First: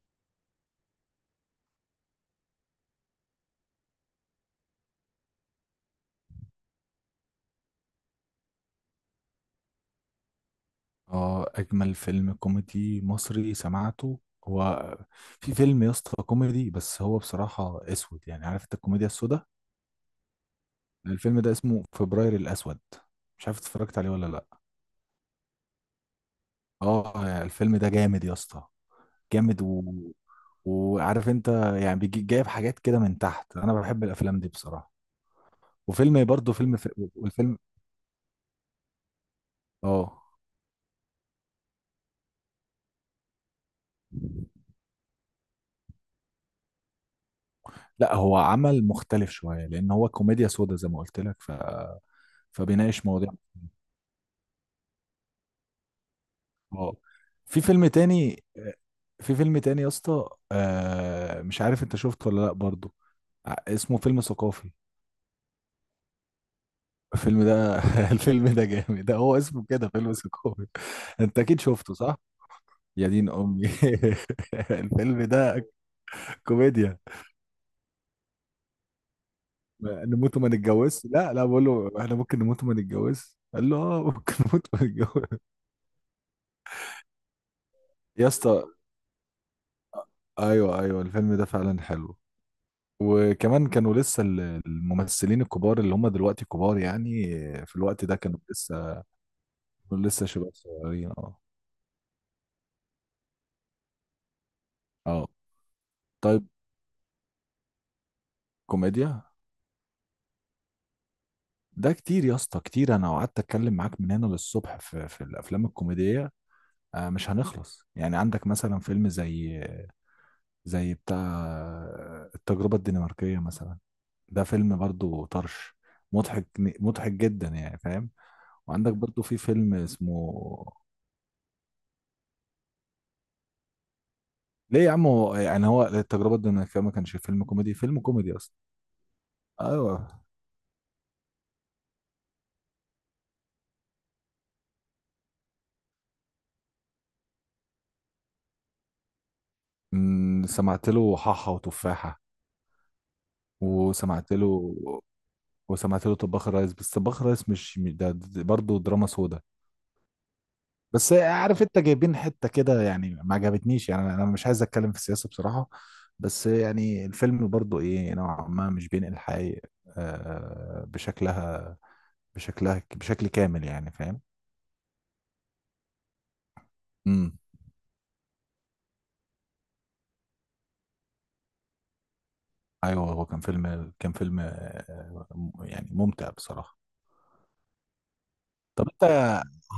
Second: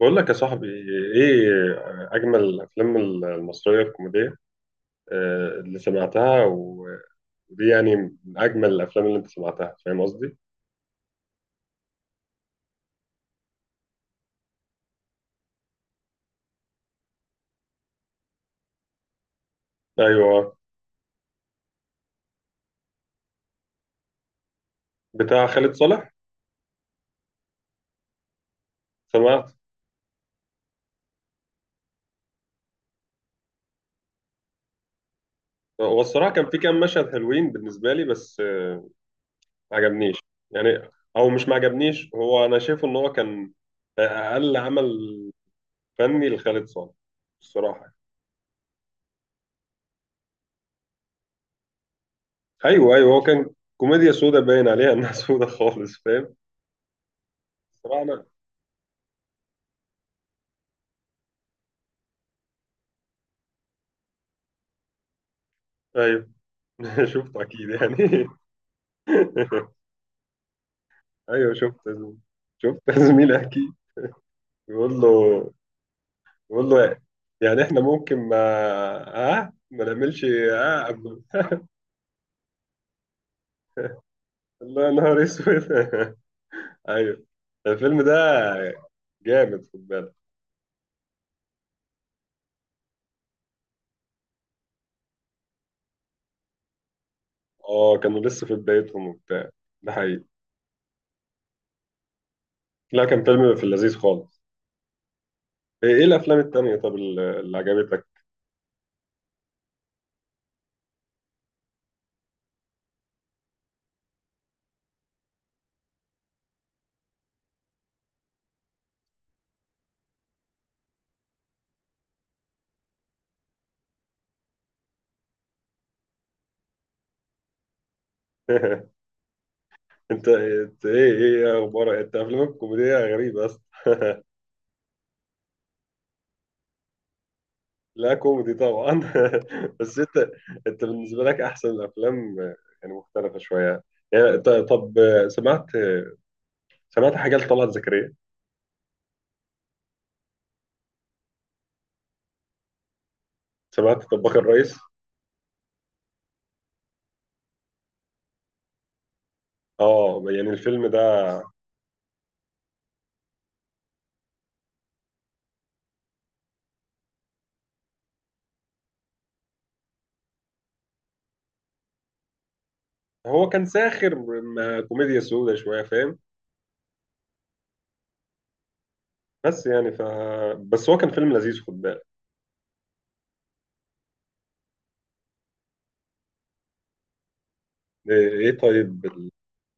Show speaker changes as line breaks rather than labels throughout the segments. بقول لك يا صاحبي، ايه اجمل الافلام المصريه الكوميديه اللي سمعتها ودي يعني من اجمل الافلام اللي انت سمعتها، فاهم قصدي؟
اه، اجمل فيلم كوميدي مصري سمعته هو. في فيلم يا اسطى كوميدي، بس هو بصراحة اسود، يعني عارف انت الكوميديا السوداء.
ايوه،
الفيلم ده اسمه فبراير الاسود. مش عارف اتفرجت عليه ولا لا.
بتاع خالد صالح.
اه يعني الفيلم ده جامد يا اسطى،
سمعت.
جامد و... وعارف انت، يعني بيجي جايب حاجات كده من تحت، انا بحب الافلام دي بصراحة.
هو
وفيلم
الصراحه كان
برضه
في
فيلم
كام
في...
مشهد حلوين
والفيلم.
بالنسبه لي، بس ما عجبنيش
اه،
يعني. او مش ما عجبنيش، هو انا شايفه ان هو كان اقل عمل فني لخالد صالح الصراحه.
لا هو عمل مختلف شوية لان هو كوميديا سوداء زي ما قلت لك،
ايوه
فبيناقش
ايوه، هو
مواضيع.
كان كوميديا سودا، باين عليها انها سودا خالص، فاهم.
اه، في فيلم
الصراحه انا،
تاني في فيلم تاني يا اسطى، مش عارف انت شفته ولا لا برضو. اسمه فيلم ثقافي.
ايوه شفته
الفيلم
اكيد
ده
يعني.
الفيلم ده جامد، ده هو اسمه كده فيلم ثقافي. انت
ايوه
اكيد
شفت يا
شفته صح؟
زميلي، شفت يا
يا دين
زميلي
امي.
اكيد. بيقول له،
الفيلم ده
بيقول له
كوميديا.
إيه؟ يعني احنا ممكن ما، ها ما نعملش
نموت وما
ها
نتجوزش،
قبل.
لا لا، بقول له احنا ممكن نموت وما نتجوزش، قال له اه ممكن نموت وما
الله يا نهار
نتجوزش.
اسود. ايوه، الفيلم
يا اسطى.
ده جامد، خد بالك.
ايوه ايوه، الفيلم ده فعلا حلو. وكمان كانوا لسه، الممثلين الكبار اللي هم دلوقتي كبار، يعني في
اه
الوقت ده
كانوا لسه في بدايتهم وبتاع، ده
كانوا
حقيقي.
لسه شباب صغيرين اه.
لا كان فيلم في اللذيذ خالص.
اه
ايه إيه الافلام
طيب،
التانية؟ طب اللي عجبتك؟
كوميديا. ده كتير يا اسطى كتير، انا قعدت اتكلم معاك من هنا للصبح في الافلام الكوميديه. مش هنخلص. يعني عندك مثلا فيلم زي، بتاع التجربه الدنماركيه مثلا. ده فيلم برضو طرش، مضحك مضحك جدا يعني، فاهم؟ وعندك برضو في فيلم
انت
اسمه...
إنت ايه ايه اخبارك؟ انت افلامك كوميدية غريبة.
ليه يا عم؟ هو يعني هو التجربة دي ما كانش فيلم كوميدي، فيلم
لا
كوميدي
كوميدي
أصلا.
طبعا. بس
أيوه.
انت، انت بالنسبه لك احسن الافلام يعني مختلفه شويه يعني. طب سمعت، سمعت حاجه لطلعت زكريا؟
سمعت له حاحة وتفاحة.
سمعت
وسمعت
طباخ
له
الرئيس؟
وسمعت له طباخ الريس، بس طباخ الريس ده برضه دراما سودا.
اه يعني الفيلم ده،
بس عارف انت، جايبين حتة كده يعني، ما عجبتنيش. يعني انا مش عايز اتكلم في السياسة بصراحة. بس يعني الفيلم برضه ايه، نوعا ما مش بينقل الحقيقة، بشكلها، بشكل
هو
كامل
كان
يعني،
ساخر،
فاهم؟
كوميديا سودة شويه، فاهم.
امم.
بس يعني ف، بس هو كان فيلم لذيذ، خد بالك.
ايوه، هو كان فيلم، يعني ممتع بصراحه.
ايه إيه
طب
طيب
انت،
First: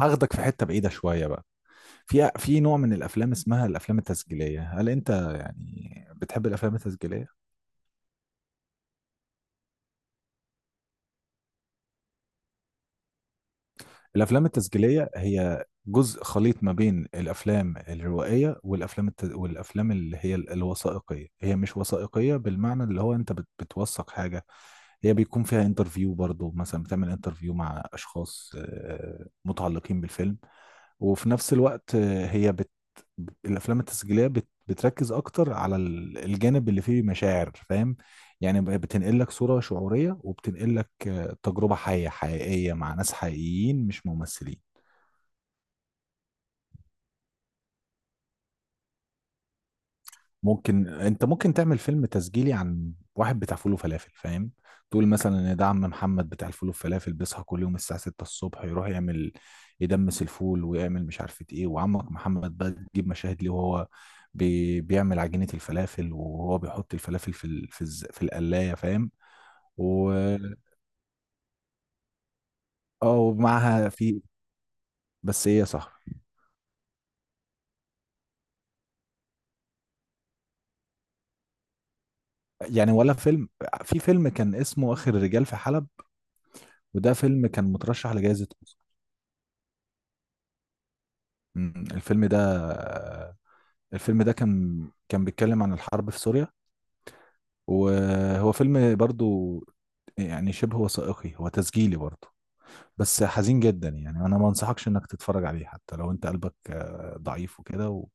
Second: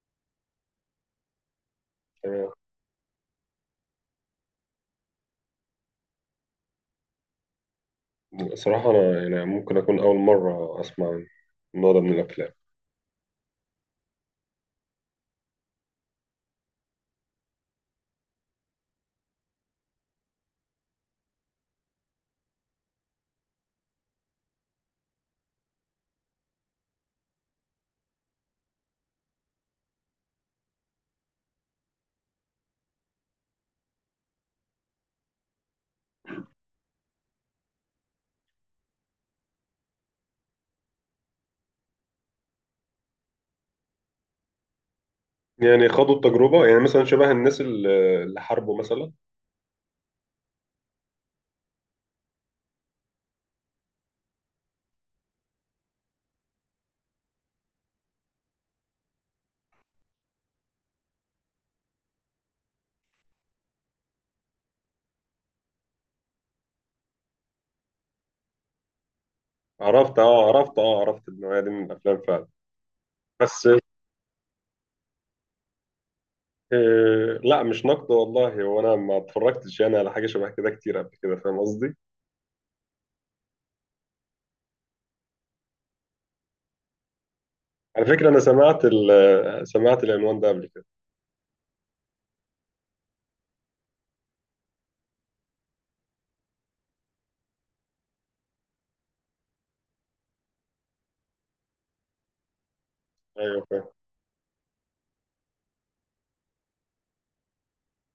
هاخدك في حته بعيده شويه بقى. في
أنا-
في نوع من الافلام اسمها الافلام التسجيليه، هل انت يعني بتحب الافلام التسجيليه؟
صراحه انا يعني ممكن اكون اول مره اسمع النوع ده من الافلام.
الافلام التسجيليه هي جزء خليط ما بين الافلام الروائيه والافلام والافلام اللي هي الوثائقيه. هي مش وثائقيه بالمعنى اللي هو انت بتوثق حاجه. هي بيكون فيها انترفيو برضو، مثلا بتعمل انترفيو مع اشخاص متعلقين بالفيلم. وفي نفس الوقت الافلام التسجيليه بتركز اكتر على الجانب اللي فيه مشاعر، فاهم؟ يعني بتنقل لك صوره شعوريه، وبتنقل لك تجربه حيه حقيقيه مع ناس حقيقيين مش ممثلين.
يعني خدوا التجربه يعني، مثلا شبه الناس اللي حاربوا مثلا.
ممكن تعمل فيلم تسجيلي عن واحد بتاع فول وفلافل، فاهم؟ تقول مثلا ان ده عم محمد بتاع الفول والفلافل، بيصحى كل يوم الساعة 6 الصبح يروح يعمل، يدمس الفول ويعمل مش عارفة ايه. وعمك محمد بقى تجيب مشاهد ليه وهو بيعمل عجينة الفلافل، وهو بيحط الفلافل في في القلاية، فاهم؟ و...
عرفت اه، عرفت اه، عرفت النوعية دي من الأفلام فعلا.
اه
بس
ومعاها في... بس ايه يا صاحبي؟
آه لا، مش نقد والله، هو أنا ما اتفرجتش يعني على حاجة شبه كده كتير قبل كده، فاهم قصدي؟
يعني ولا فيلم... في فيلم كان اسمه اخر الرجال في حلب، وده فيلم كان
على
مترشح
فكرة أنا
لجائزة أوسكار.
سمعت سمعت العنوان ده قبل كده.
الفيلم ده، الفيلم ده كان، بيتكلم عن الحرب في سوريا. وهو فيلم برضو يعني شبه وثائقي، هو تسجيلي برضو، بس حزين
أيوه فاهم.
جدا. يعني انا ما انصحكش انك تتفرج عليه، حتى لو انت قلبك ضعيف وكده و...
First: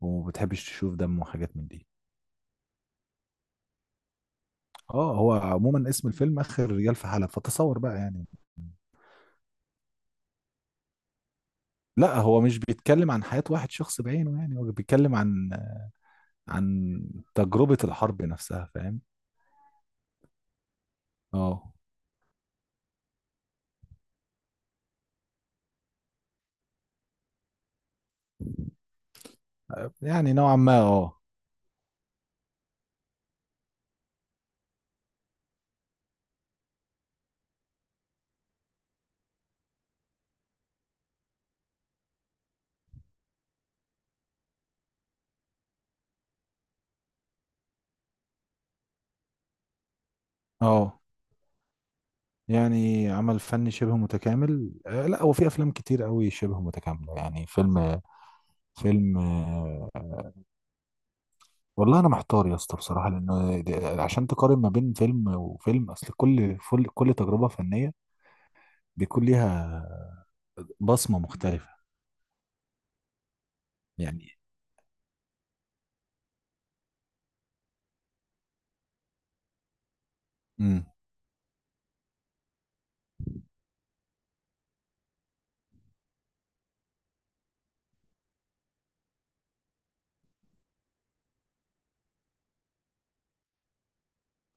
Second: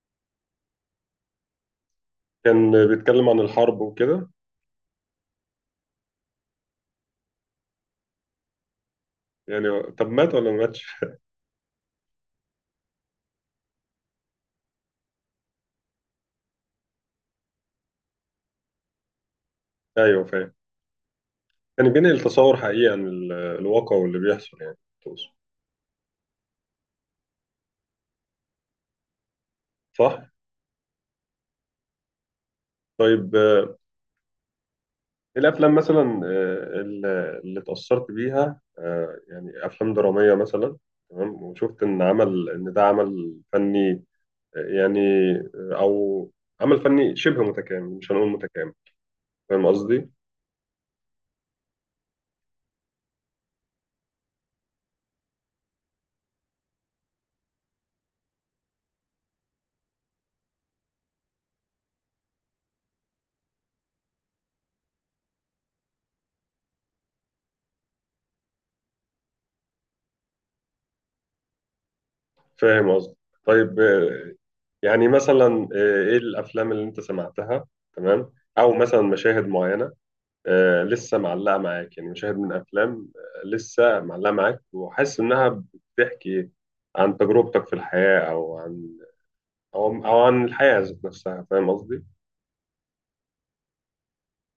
وبتحبش تشوف دم وحاجات من دي.
كان بيتكلم عن الحرب وكده.
اه، هو عموما اسم الفيلم اخر رجال في حلب، فتصور بقى يعني.
يعني طب مات ولا ما ماتش؟
لا هو مش بيتكلم عن حياة واحد شخص بعينه، يعني هو بيتكلم عن، عن تجربة الحرب نفسها، فاهم؟
أيوه فاهم.
اه.
كان بينقل تصور حقيقي عن الواقع واللي بيحصل يعني. تقصد؟ صح؟
يعني نوعا ما اه.
طيب الأفلام مثلا اللي اتأثرت بيها يعني أفلام درامية مثلا، تمام، وشفت إن عمل إن ده عمل فني، يعني أو عمل فني شبه متكامل، مش هنقول متكامل، فاهم قصدي؟
اه يعني عمل فني شبه متكامل، لا هو في افلام كتير قوي شبه متكامله، يعني فيلم، فيلم آه، والله انا محتار يا اسطى بصراحه، لانه عشان تقارن ما بين فيلم وفيلم، اصل كل كل تجربه فنيه بيكون ليها بصمه مختلفه
فاهم قصدي. طيب
يعني.
يعني مثلا إيه الأفلام اللي أنت سمعتها؟ تمام. أو مثلا مشاهد معينة
مم.
لسه معلقة معاك، يعني مشاهد من أفلام لسه معلقة معاك، وحاسس إنها بتحكي عن تجربتك في الحياة، أو عن، او او عن الحياه ذات نفسها، فاهم قصدي.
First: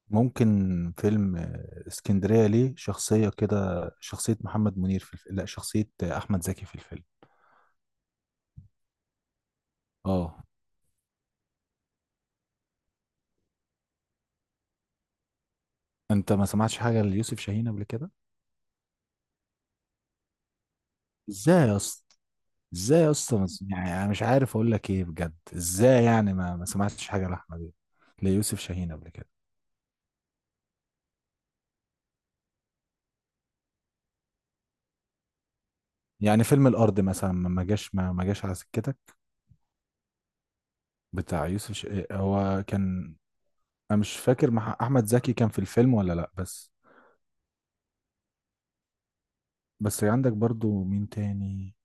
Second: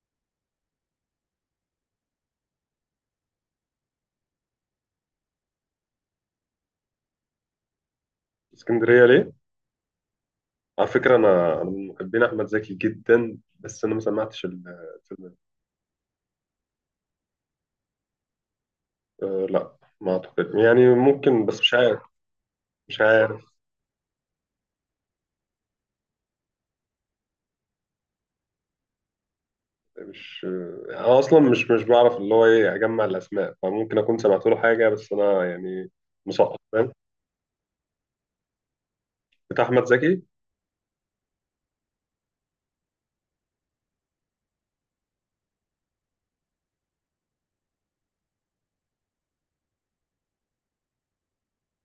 ممكن فيلم اسكندريه ليه، شخصيه كده، شخصيه محمد منير في الفيلم، لا شخصيه احمد زكي في الفيلم.
اسكندريه ليه؟
اه.
على فكره انا من محبين احمد زكي جدا، بس انا ما سمعتش الفيلم ده.
انت ما سمعتش حاجه ليوسف شاهين قبل كده؟
أه لا ما اعتقد، يعني ممكن بس
ازاي
مش
يا
عارف،
اسطى؟
مش
ازاي يا اسطى؟
عارف.
ما س- يعني انا مش عارف اقول لك ايه بجد. ازاي يعني ما سمعتش حاجه لاحمد إيه؟ ليوسف شاهين قبل كده.
مش آه، انا اصلا مش بعرف اللي هو ايه اجمع الاسماء، فممكن اكون سمعت له حاجه، بس انا يعني.
يعني
مسقط،
فيلم
فاهم؟
الارض مثلا ما جاش، ما جاش على سكتك.
بتاع احمد زكي.
بتاع يوسف هو كان... انا مش فاكر مع احمد زكي كان في الفيلم ولا لا. بس، عندك برضو مين تاني،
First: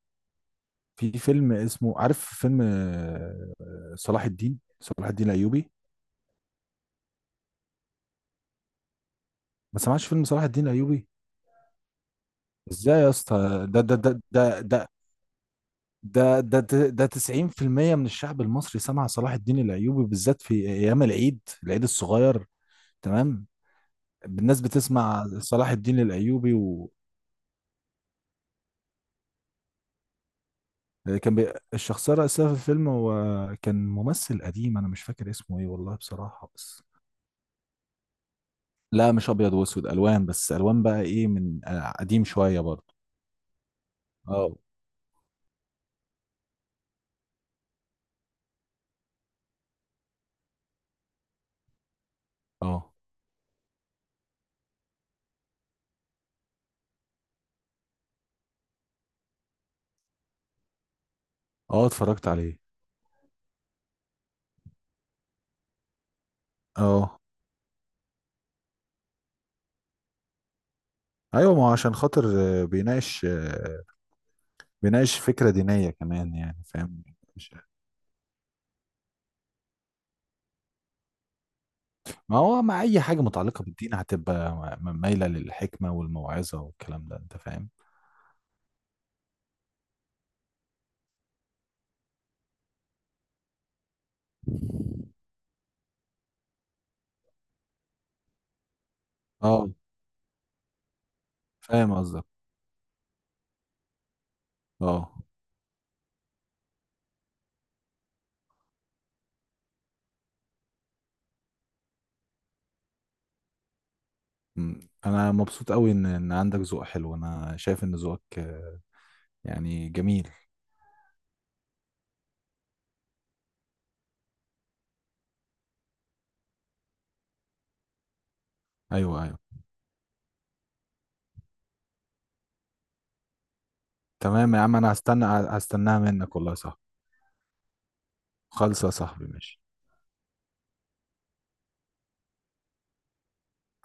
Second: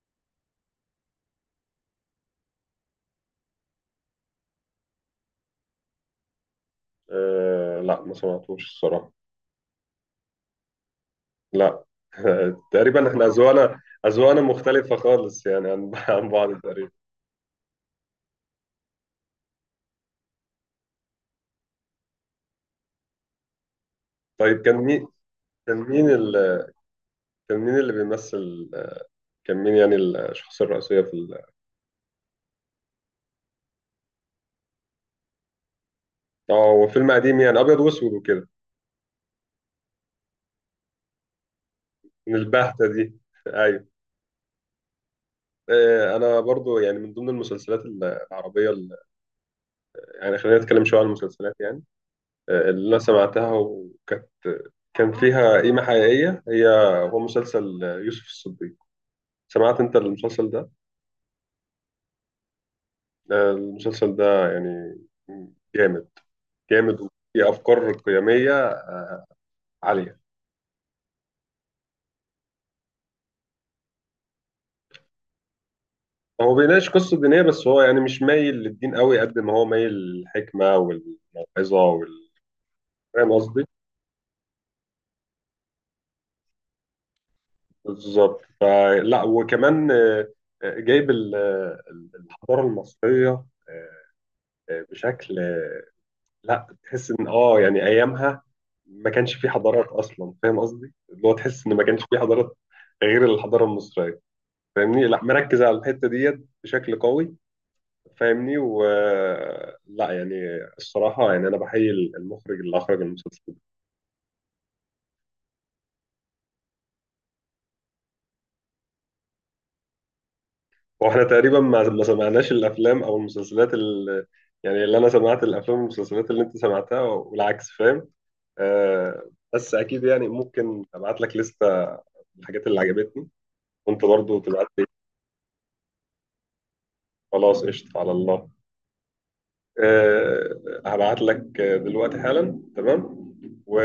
في فيلم اسمه، عارف فيلم صلاح الدين، صلاح الدين الايوبي.
أه لا ما سمعتوش الصراحه.
ما سمعتش فيلم صلاح الدين الايوبي؟
لا.
ازاي
تقريبا
يا
احنا
اسطى؟
اذواقنا اذواقنا مختلفه خالص يعني عن عن
ده
بعض
ده
تقريبا.
ده 90% من الشعب المصري سمع صلاح الدين الايوبي، بالذات في ايام العيد، العيد الصغير. تمام، الناس
طيب كان مين،
بتسمع صلاح
كان
الدين
مين ال،
الايوبي.
كان مين اللي بيمثل، كان مين يعني الشخصية الرئيسية في
وكان
ال...؟
الشخصيه الرئيسيه في الفيلم هو، كان ممثل قديم. انا مش فاكر اسمه ايه والله بصراحه.
اه
بس
هو فيلم قديم يعني أبيض وأسود وكده؟
لا مش ابيض واسود، الوان بس، الوان بقى ايه، من قديم
من
شويه
البهتة
برضه.
دي. أيوه.
اه.
أنا برضو يعني من ضمن المسلسلات العربية يعني خلينا نتكلم شوية عن المسلسلات، يعني اللي
اه.
أنا سمعتها وكانت كان فيها قيمة حقيقية، هي هو مسلسل يوسف الصديق. سمعت أنت المسلسل ده؟
اه اتفرجت عليه
المسلسل ده يعني جامد، جامد
اه.
وفيه أفكار قيمية عالية.
ايوه، ما هو عشان خاطر بيناقش، بيناقش فكره دينيه كمان،
هو
يعني
بيناقش
فاهم؟
قصة دينية، بس هو يعني مش مايل للدين قوي قد ما هو مايل للحكمة والموعظة وال،
ما هو مع اي حاجه
فاهم
متعلقه
قصدي؟
بالدين هتبقى مايله للحكمه والموعظه والكلام ده، انت فاهم.
بالظبط، فلا. وكمان جايب الحضارة المصرية آه، بشكل لا، تحس ان اه يعني ايامها ما كانش في
اه
حضارات اصلا، فاهم قصدي؟ اللي هو تحس ان ما
فاهم
كانش في
قصدك.
حضارات غير الحضارة المصرية، فاهمني؟
اه.
لا مركز على الحتة ديت بشكل قوي، فاهمني. و، لا يعني الصراحة يعني أنا بحيي المخرج اللي أخرج المسلسل ده.
انا مبسوط قوي ان عندك ذوق حلو. انا شايف ان ذوقك يعني جميل.
وإحنا تقريبا ما سمعناش الأفلام أو المسلسلات اللي، يعني اللي أنا سمعت الأفلام والمسلسلات اللي أنت سمعتها والعكس، فاهم.
ايوه
آه
ايوه.
بس أكيد، يعني ممكن أبعت لك لستة الحاجات اللي عجبتني وأنت برضو
تمام يا
تبعت
عم،
لي.
انا هستناها منك والله. صح.
خلاص، قشطة، على الله.
خالصه يا صاحبي ماشي.
آه، هبعت لك دلوقتي حالا تمام.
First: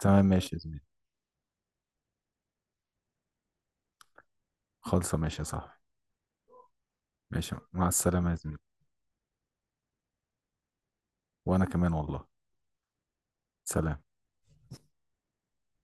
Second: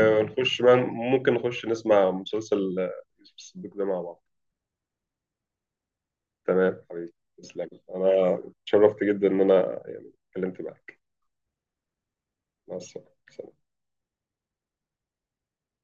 تمام ماشي يا
بقى،
زميلي.
ممكن نخش نسمع مسلسل يوسف الصديق ده مع بعض.
خالصه ماشي يا صاحبي.
تمام حبيبي،
ماشي،
تسلم.
مع السلامه
أنا
يا زميلي.
اتشرفت جدا إن أنا يعني اتكلمت معاك.
وانا كمان والله.
مع السلامة.
سلام.